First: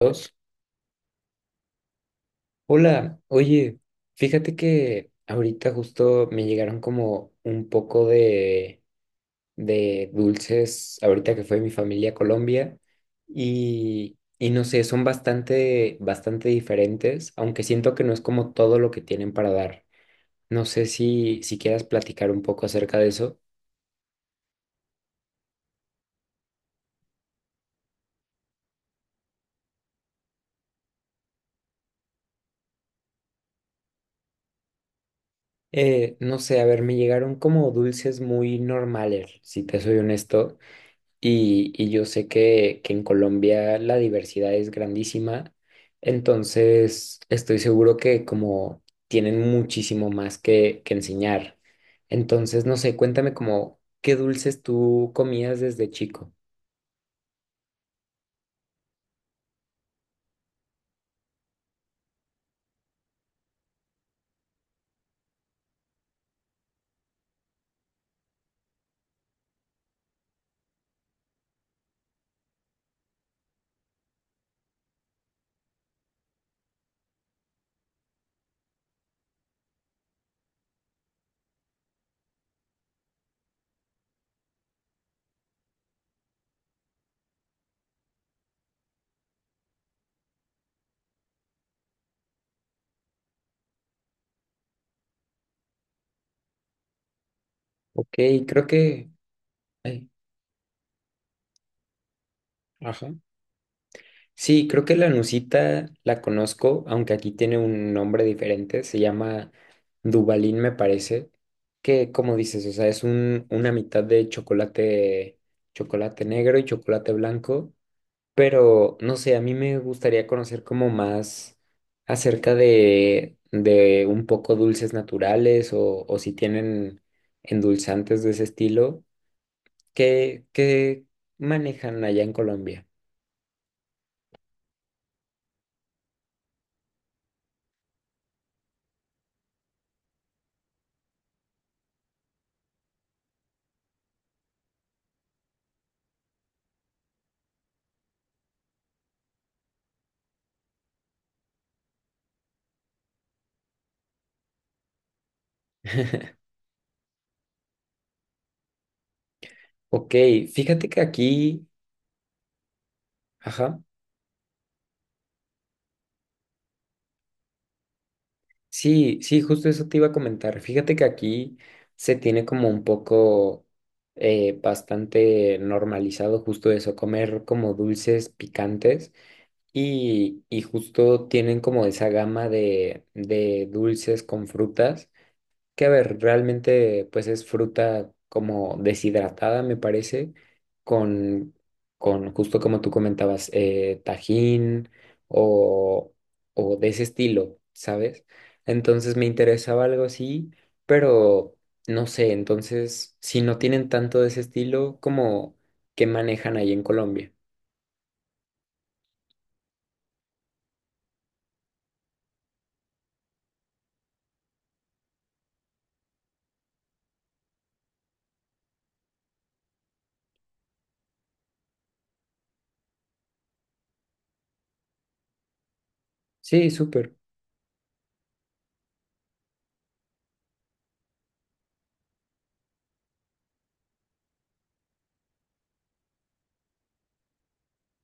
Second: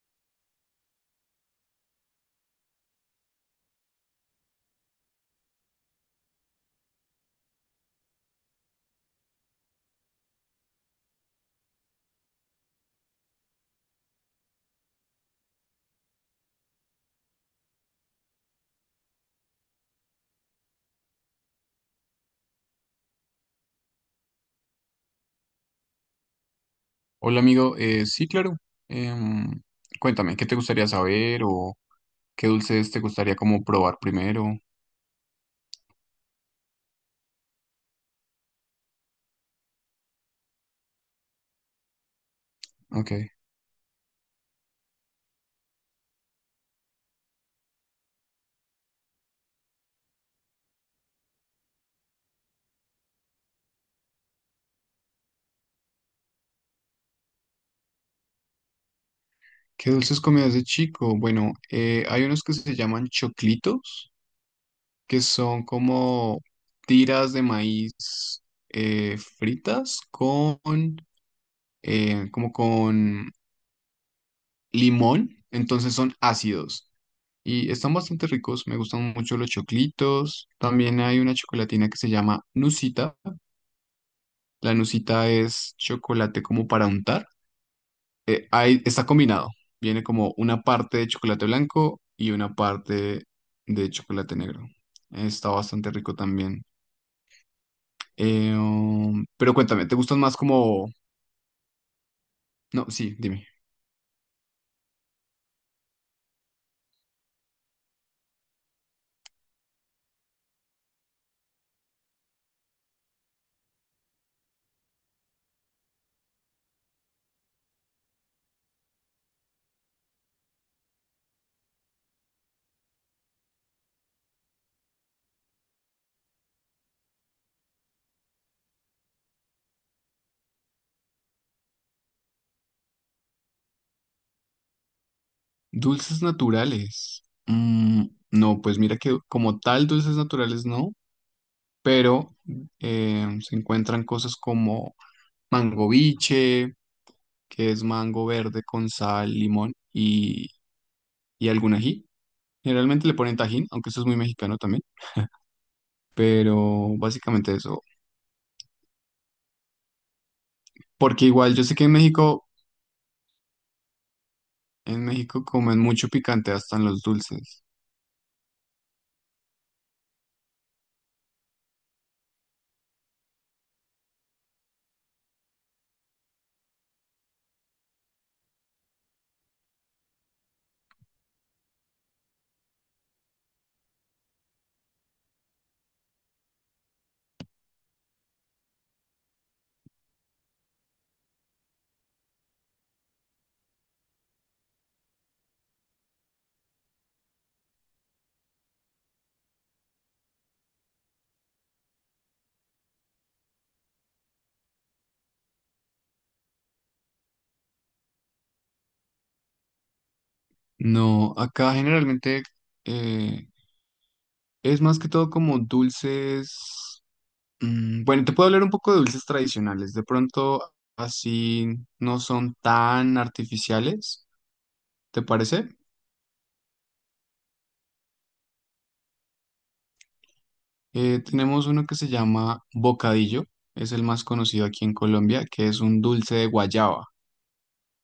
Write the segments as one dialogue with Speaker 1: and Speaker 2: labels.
Speaker 1: Dos. Hola, oye, fíjate que ahorita justo me llegaron como un poco de dulces, ahorita que fue mi familia a Colombia, y no sé, son bastante, bastante diferentes, aunque siento que no es como todo lo que tienen para dar. No sé si quieras platicar un poco acerca de eso.
Speaker 2: Hola, amigo. Sí, claro. Em, Cuéntame, ¿qué te gustaría saber o qué dulces te gustaría como probar primero?
Speaker 1: No sé, a ver, me llegaron como dulces muy normales, si te soy honesto. Y yo sé que en
Speaker 2: Ok.
Speaker 1: Colombia la diversidad es grandísima, entonces estoy seguro que como tienen muchísimo más que enseñar. Entonces, no sé, cuéntame como qué dulces tú comías desde chico.
Speaker 2: ¿Qué dulces comías de chico? Bueno, hay unos que se llaman choclitos, que son como tiras de maíz, fritas con, como con limón, entonces son ácidos. Y están bastante ricos, me gustan mucho los choclitos. También hay una chocolatina que se llama Nusita. La nucita es chocolate como para untar. Ahí está combinado. Viene como una parte de chocolate blanco y una parte de chocolate negro. Está bastante rico también.
Speaker 1: Ok, creo que...
Speaker 2: Pero cuéntame, ¿te
Speaker 1: ay,
Speaker 2: gustan más como... No,
Speaker 1: ajá.
Speaker 2: sí, dime.
Speaker 1: Sí, creo que la Nusita la conozco, aunque aquí tiene un nombre diferente, se llama Dubalín, me parece, que como dices, o sea, es una mitad de chocolate, chocolate negro y chocolate blanco, pero no sé, a mí me gustaría conocer como más acerca de un poco dulces naturales o si tienen endulzantes de ese estilo, que manejan allá en Colombia.
Speaker 2: Dulces naturales. Mm, no, pues mira que como tal dulces naturales no, pero se encuentran cosas como mango biche, que es mango verde con sal, limón y algún ají. Generalmente le ponen tajín, aunque eso es muy mexicano también, pero básicamente eso.
Speaker 1: Ok, fíjate que
Speaker 2: Porque igual yo
Speaker 1: aquí,
Speaker 2: sé que
Speaker 1: ajá,
Speaker 2: en México comen mucho picante hasta en los dulces.
Speaker 1: sí, sí, justo eso te iba a comentar. Fíjate que aquí se tiene como un poco bastante normalizado justo eso, comer como dulces picantes y justo tienen como esa gama de dulces con frutas. Que a ver, realmente pues es fruta como deshidratada, me parece, con, con justo como tú comentabas, tajín o, o de ese estilo, ¿sabes? Entonces me interesaba algo así, pero no sé, entonces si no tienen tanto de ese estilo, ¿como que manejan ahí en Colombia?
Speaker 2: No, acá generalmente, eh, es más que todo como dulces. Mm, bueno, te puedo hablar un poco de dulces tradicionales. De pronto así no son tan artificiales, ¿te parece?
Speaker 1: Sí, súper.
Speaker 2: Tenemos uno que se llama bocadillo, es el más conocido aquí en Colombia, que es un dulce de guayaba.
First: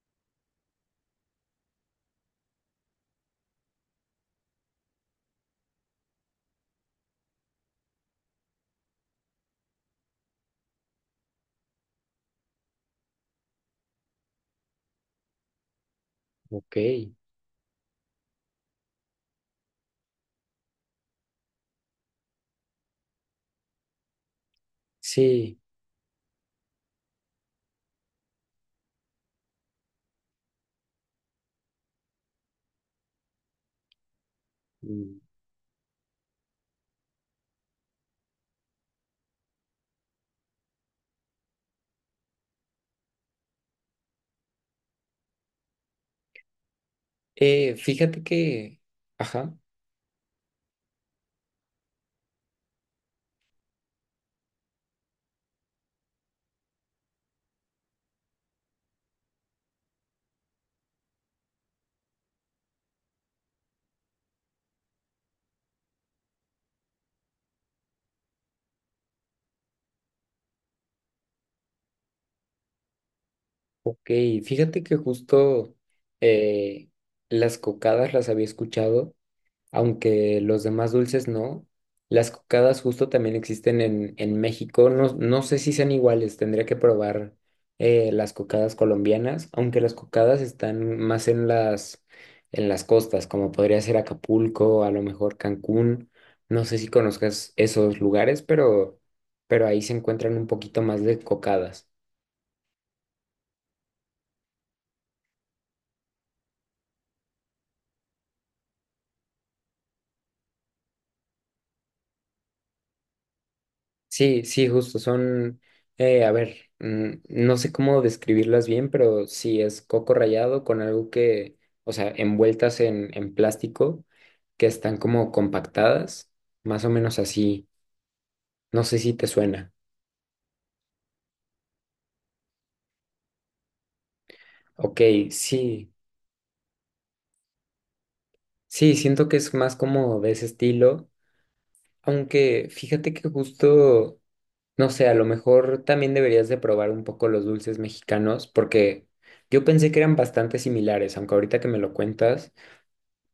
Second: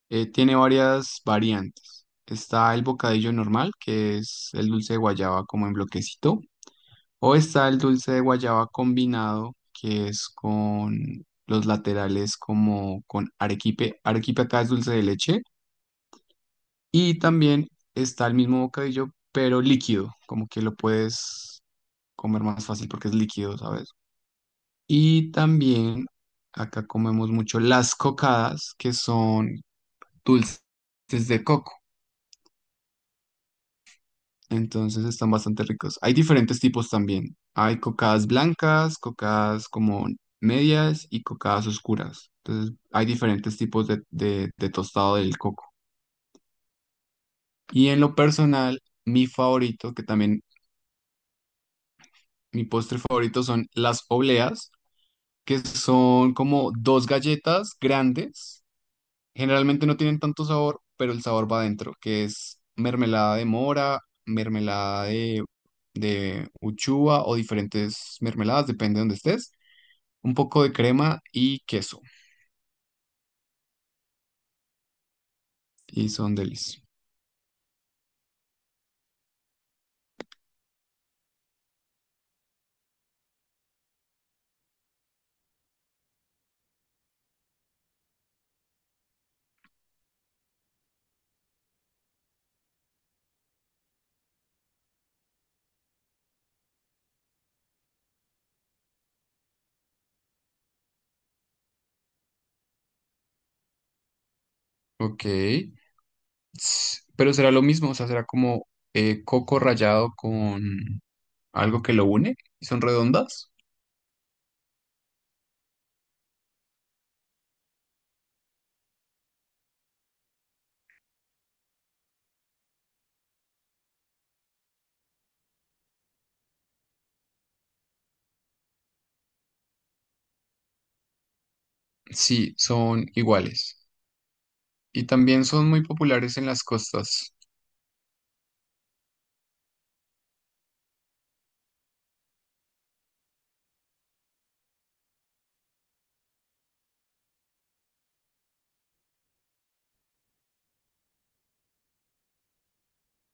Speaker 2: Tiene varias variantes. Está el bocadillo normal, que es el dulce de guayaba como en bloquecito, o está el dulce de guayaba combinado, que es con los laterales como con arequipe. Arequipe acá es dulce de leche.
Speaker 1: Ok,
Speaker 2: Y también está el mismo bocadillo, pero líquido, como que lo puedes comer más fácil porque es líquido, ¿sabes? Y
Speaker 1: sí.
Speaker 2: también acá comemos mucho las cocadas, que son dulces de coco. Entonces
Speaker 1: Mm.
Speaker 2: están bastante ricos. Hay diferentes tipos también. Hay cocadas blancas, cocadas como medias y cocadas oscuras. Entonces hay diferentes tipos de, de tostado del coco. Y en lo
Speaker 1: Fíjate que,
Speaker 2: personal, mi
Speaker 1: ajá.
Speaker 2: favorito, que también mi postre favorito son las obleas, que son como dos galletas grandes. Generalmente no tienen tanto sabor, pero el sabor va adentro, que es mermelada de mora, mermelada de uchuva o diferentes mermeladas, depende de donde estés. Un poco de crema y queso.
Speaker 1: Ok, fíjate que justo
Speaker 2: Y son delis.
Speaker 1: eh, las cocadas las había escuchado, aunque los demás dulces no. Las cocadas justo también existen en México. No, no sé si sean iguales, tendría que probar las cocadas colombianas, aunque las cocadas están más en las costas, como podría ser Acapulco, a lo mejor Cancún. No sé si conozcas esos lugares, pero ahí se encuentran un poquito más de cocadas.
Speaker 2: Ok. Pero será lo mismo, o sea, será como coco rallado con algo que lo une. ¿Y son redondas?
Speaker 1: Sí, sí, justo, son, a ver, mm, no sé cómo describirlas bien, pero sí es coco rallado con algo que, o sea, envueltas en plástico, que están como compactadas, más o menos así, no sé si te suena.
Speaker 2: Sí, son iguales.
Speaker 1: Ok,
Speaker 2: Y también son muy
Speaker 1: sí,
Speaker 2: populares en las costas.
Speaker 1: sí, siento que es más como de ese estilo, aunque fíjate que justo, no sé, a lo mejor también deberías de probar un poco los dulces mexicanos, porque yo pensé que eran bastante similares, aunque ahorita que me lo cuentas,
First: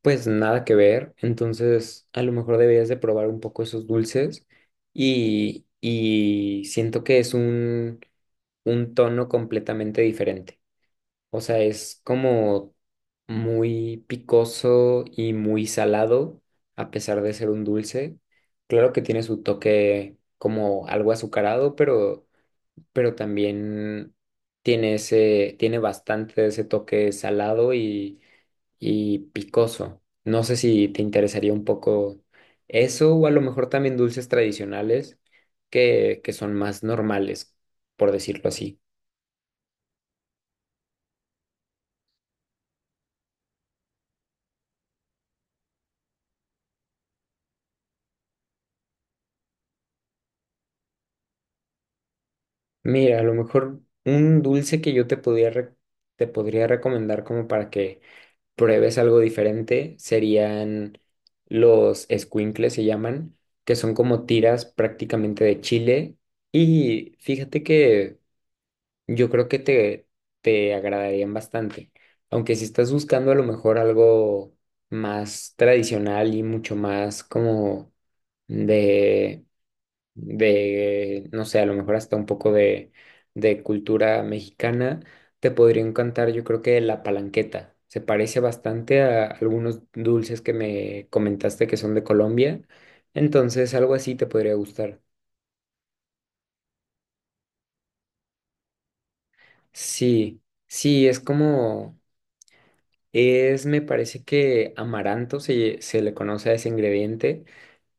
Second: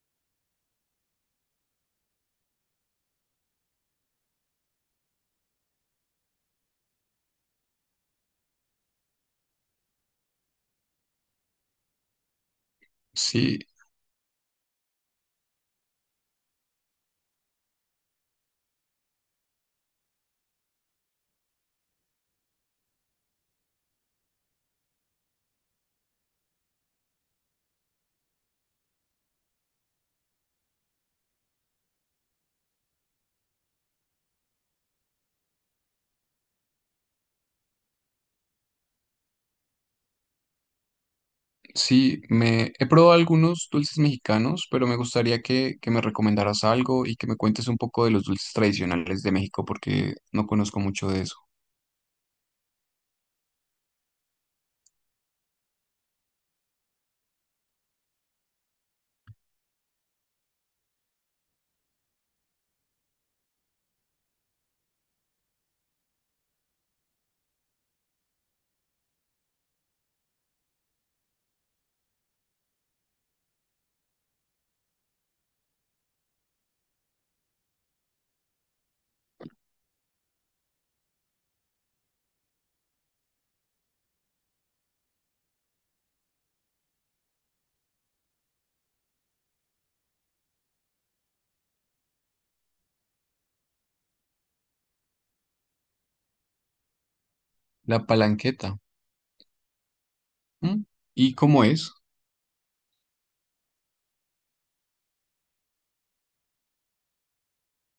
Speaker 1: pues nada que ver, entonces a lo mejor deberías de probar un poco esos dulces y siento que es un tono completamente diferente, o sea, es como
Speaker 2: Sí,
Speaker 1: muy picoso y muy salado a pesar de ser un dulce, claro que tiene su toque como algo azucarado, pero también tiene ese, tiene bastante de ese toque salado y picoso. No sé si te interesaría un poco eso o a lo mejor también dulces tradicionales que son más normales, por decirlo así.
Speaker 2: sí, me he probado algunos dulces mexicanos, pero me gustaría que me recomendaras algo y que me cuentes un poco de los dulces tradicionales de México, porque no conozco mucho de eso.
Speaker 1: Mira, a lo mejor un dulce que yo te podía te podría recomendar como para que pruebes algo diferente serían los escuincles, se llaman, que son como tiras prácticamente de chile. Y fíjate que yo creo que te agradarían bastante, aunque si estás buscando a lo mejor algo más tradicional y mucho más como de, de, no sé, a lo mejor hasta un poco de cultura mexicana, te podría encantar, yo creo que la palanqueta. Se parece bastante a algunos dulces que me comentaste que son de Colombia, entonces algo así te podría gustar.
Speaker 2: La palanqueta.
Speaker 1: Sí,
Speaker 2: ¿M?
Speaker 1: sí, es
Speaker 2: ¿Y cómo es?
Speaker 1: como... Es, me parece que amaranto se le conoce a ese ingrediente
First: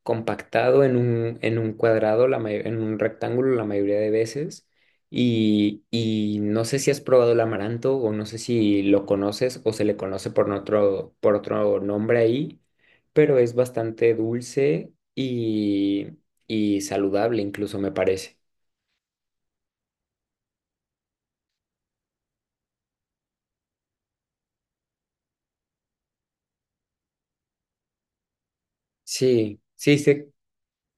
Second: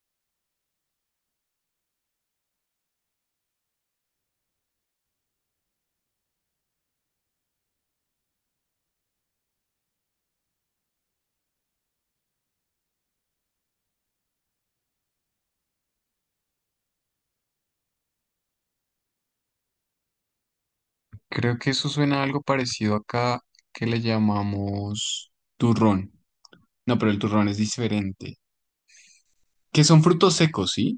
Speaker 1: compactado en un cuadrado, la en un rectángulo la mayoría de veces. Y no sé si has probado el amaranto o no sé si lo conoces o se le conoce por otro nombre ahí, pero es bastante dulce y saludable incluso me parece.
Speaker 2: Creo que eso suena a algo parecido acá que le llamamos turrón. No, pero el turrón es diferente.
Speaker 1: Sí,
Speaker 2: Que
Speaker 1: sí,
Speaker 2: son
Speaker 1: sí.
Speaker 2: frutos secos, ¿sí?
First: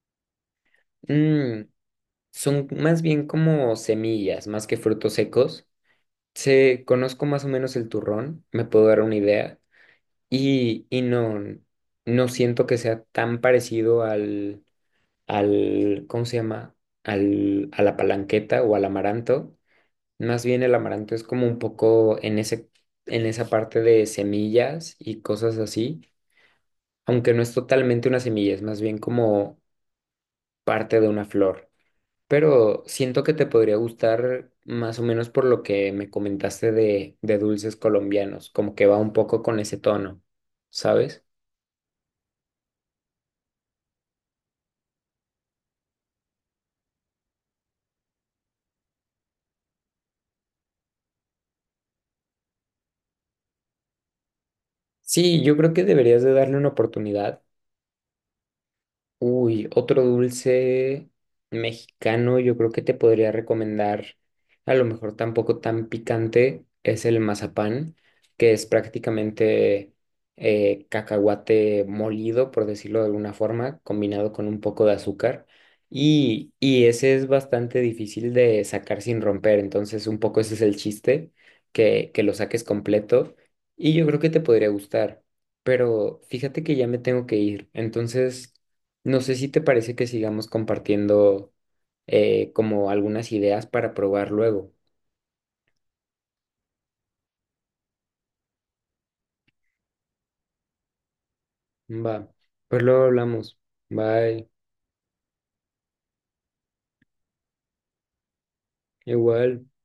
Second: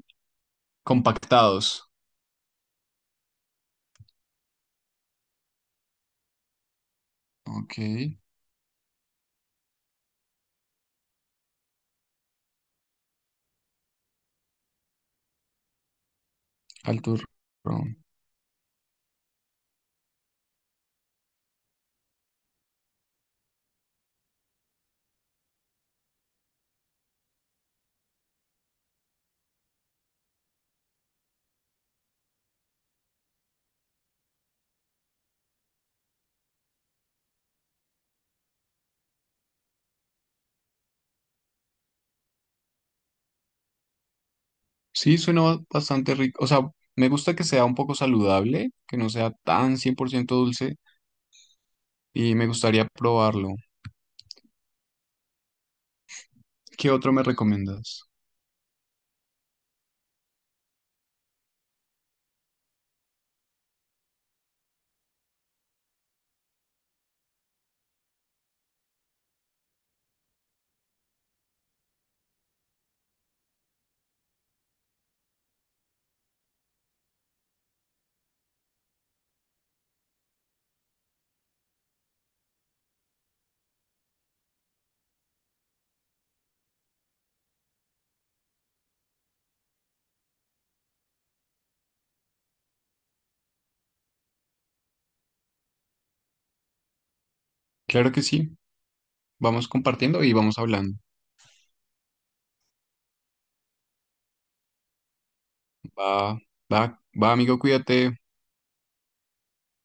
Speaker 1: Mm,
Speaker 2: Compactados.
Speaker 1: son más bien como semillas, más que frutos secos. Sé, conozco más o menos
Speaker 2: Ok,
Speaker 1: el turrón, me puedo dar una idea y no, no siento que sea tan parecido al, al, ¿cómo se llama?
Speaker 2: al
Speaker 1: Al, a la
Speaker 2: turrón.
Speaker 1: palanqueta o al amaranto. Más bien el amaranto es como un poco en ese, en esa parte de semillas y cosas así, aunque no es totalmente una semilla, es más bien como parte de una flor. Pero siento que te podría gustar más o menos por lo que me comentaste de dulces colombianos, como que va un poco con ese tono, ¿sabes?
Speaker 2: Sí, suena bastante rico. O sea, me gusta que sea un poco saludable, que no sea tan 100% dulce y me gustaría probarlo.
Speaker 1: Sí, yo creo que deberías de darle una
Speaker 2: ¿Qué otro me
Speaker 1: oportunidad.
Speaker 2: recomiendas?
Speaker 1: Uy, otro dulce mexicano, yo creo que te podría recomendar, a lo mejor tampoco tan picante, es el mazapán, que es prácticamente cacahuate molido, por decirlo de alguna forma, combinado con un poco de azúcar. Y ese es bastante difícil de sacar sin romper, entonces un poco ese es el chiste, que lo saques completo y yo creo que te podría gustar. Pero fíjate que ya me tengo que ir, entonces... No sé si te parece que sigamos compartiendo como algunas ideas para probar luego.
Speaker 2: Claro que sí. Vamos compartiendo y vamos hablando.
Speaker 1: Va, pues luego hablamos. Bye,
Speaker 2: Va, va, va, amigo, cuídate.
Speaker 1: igual.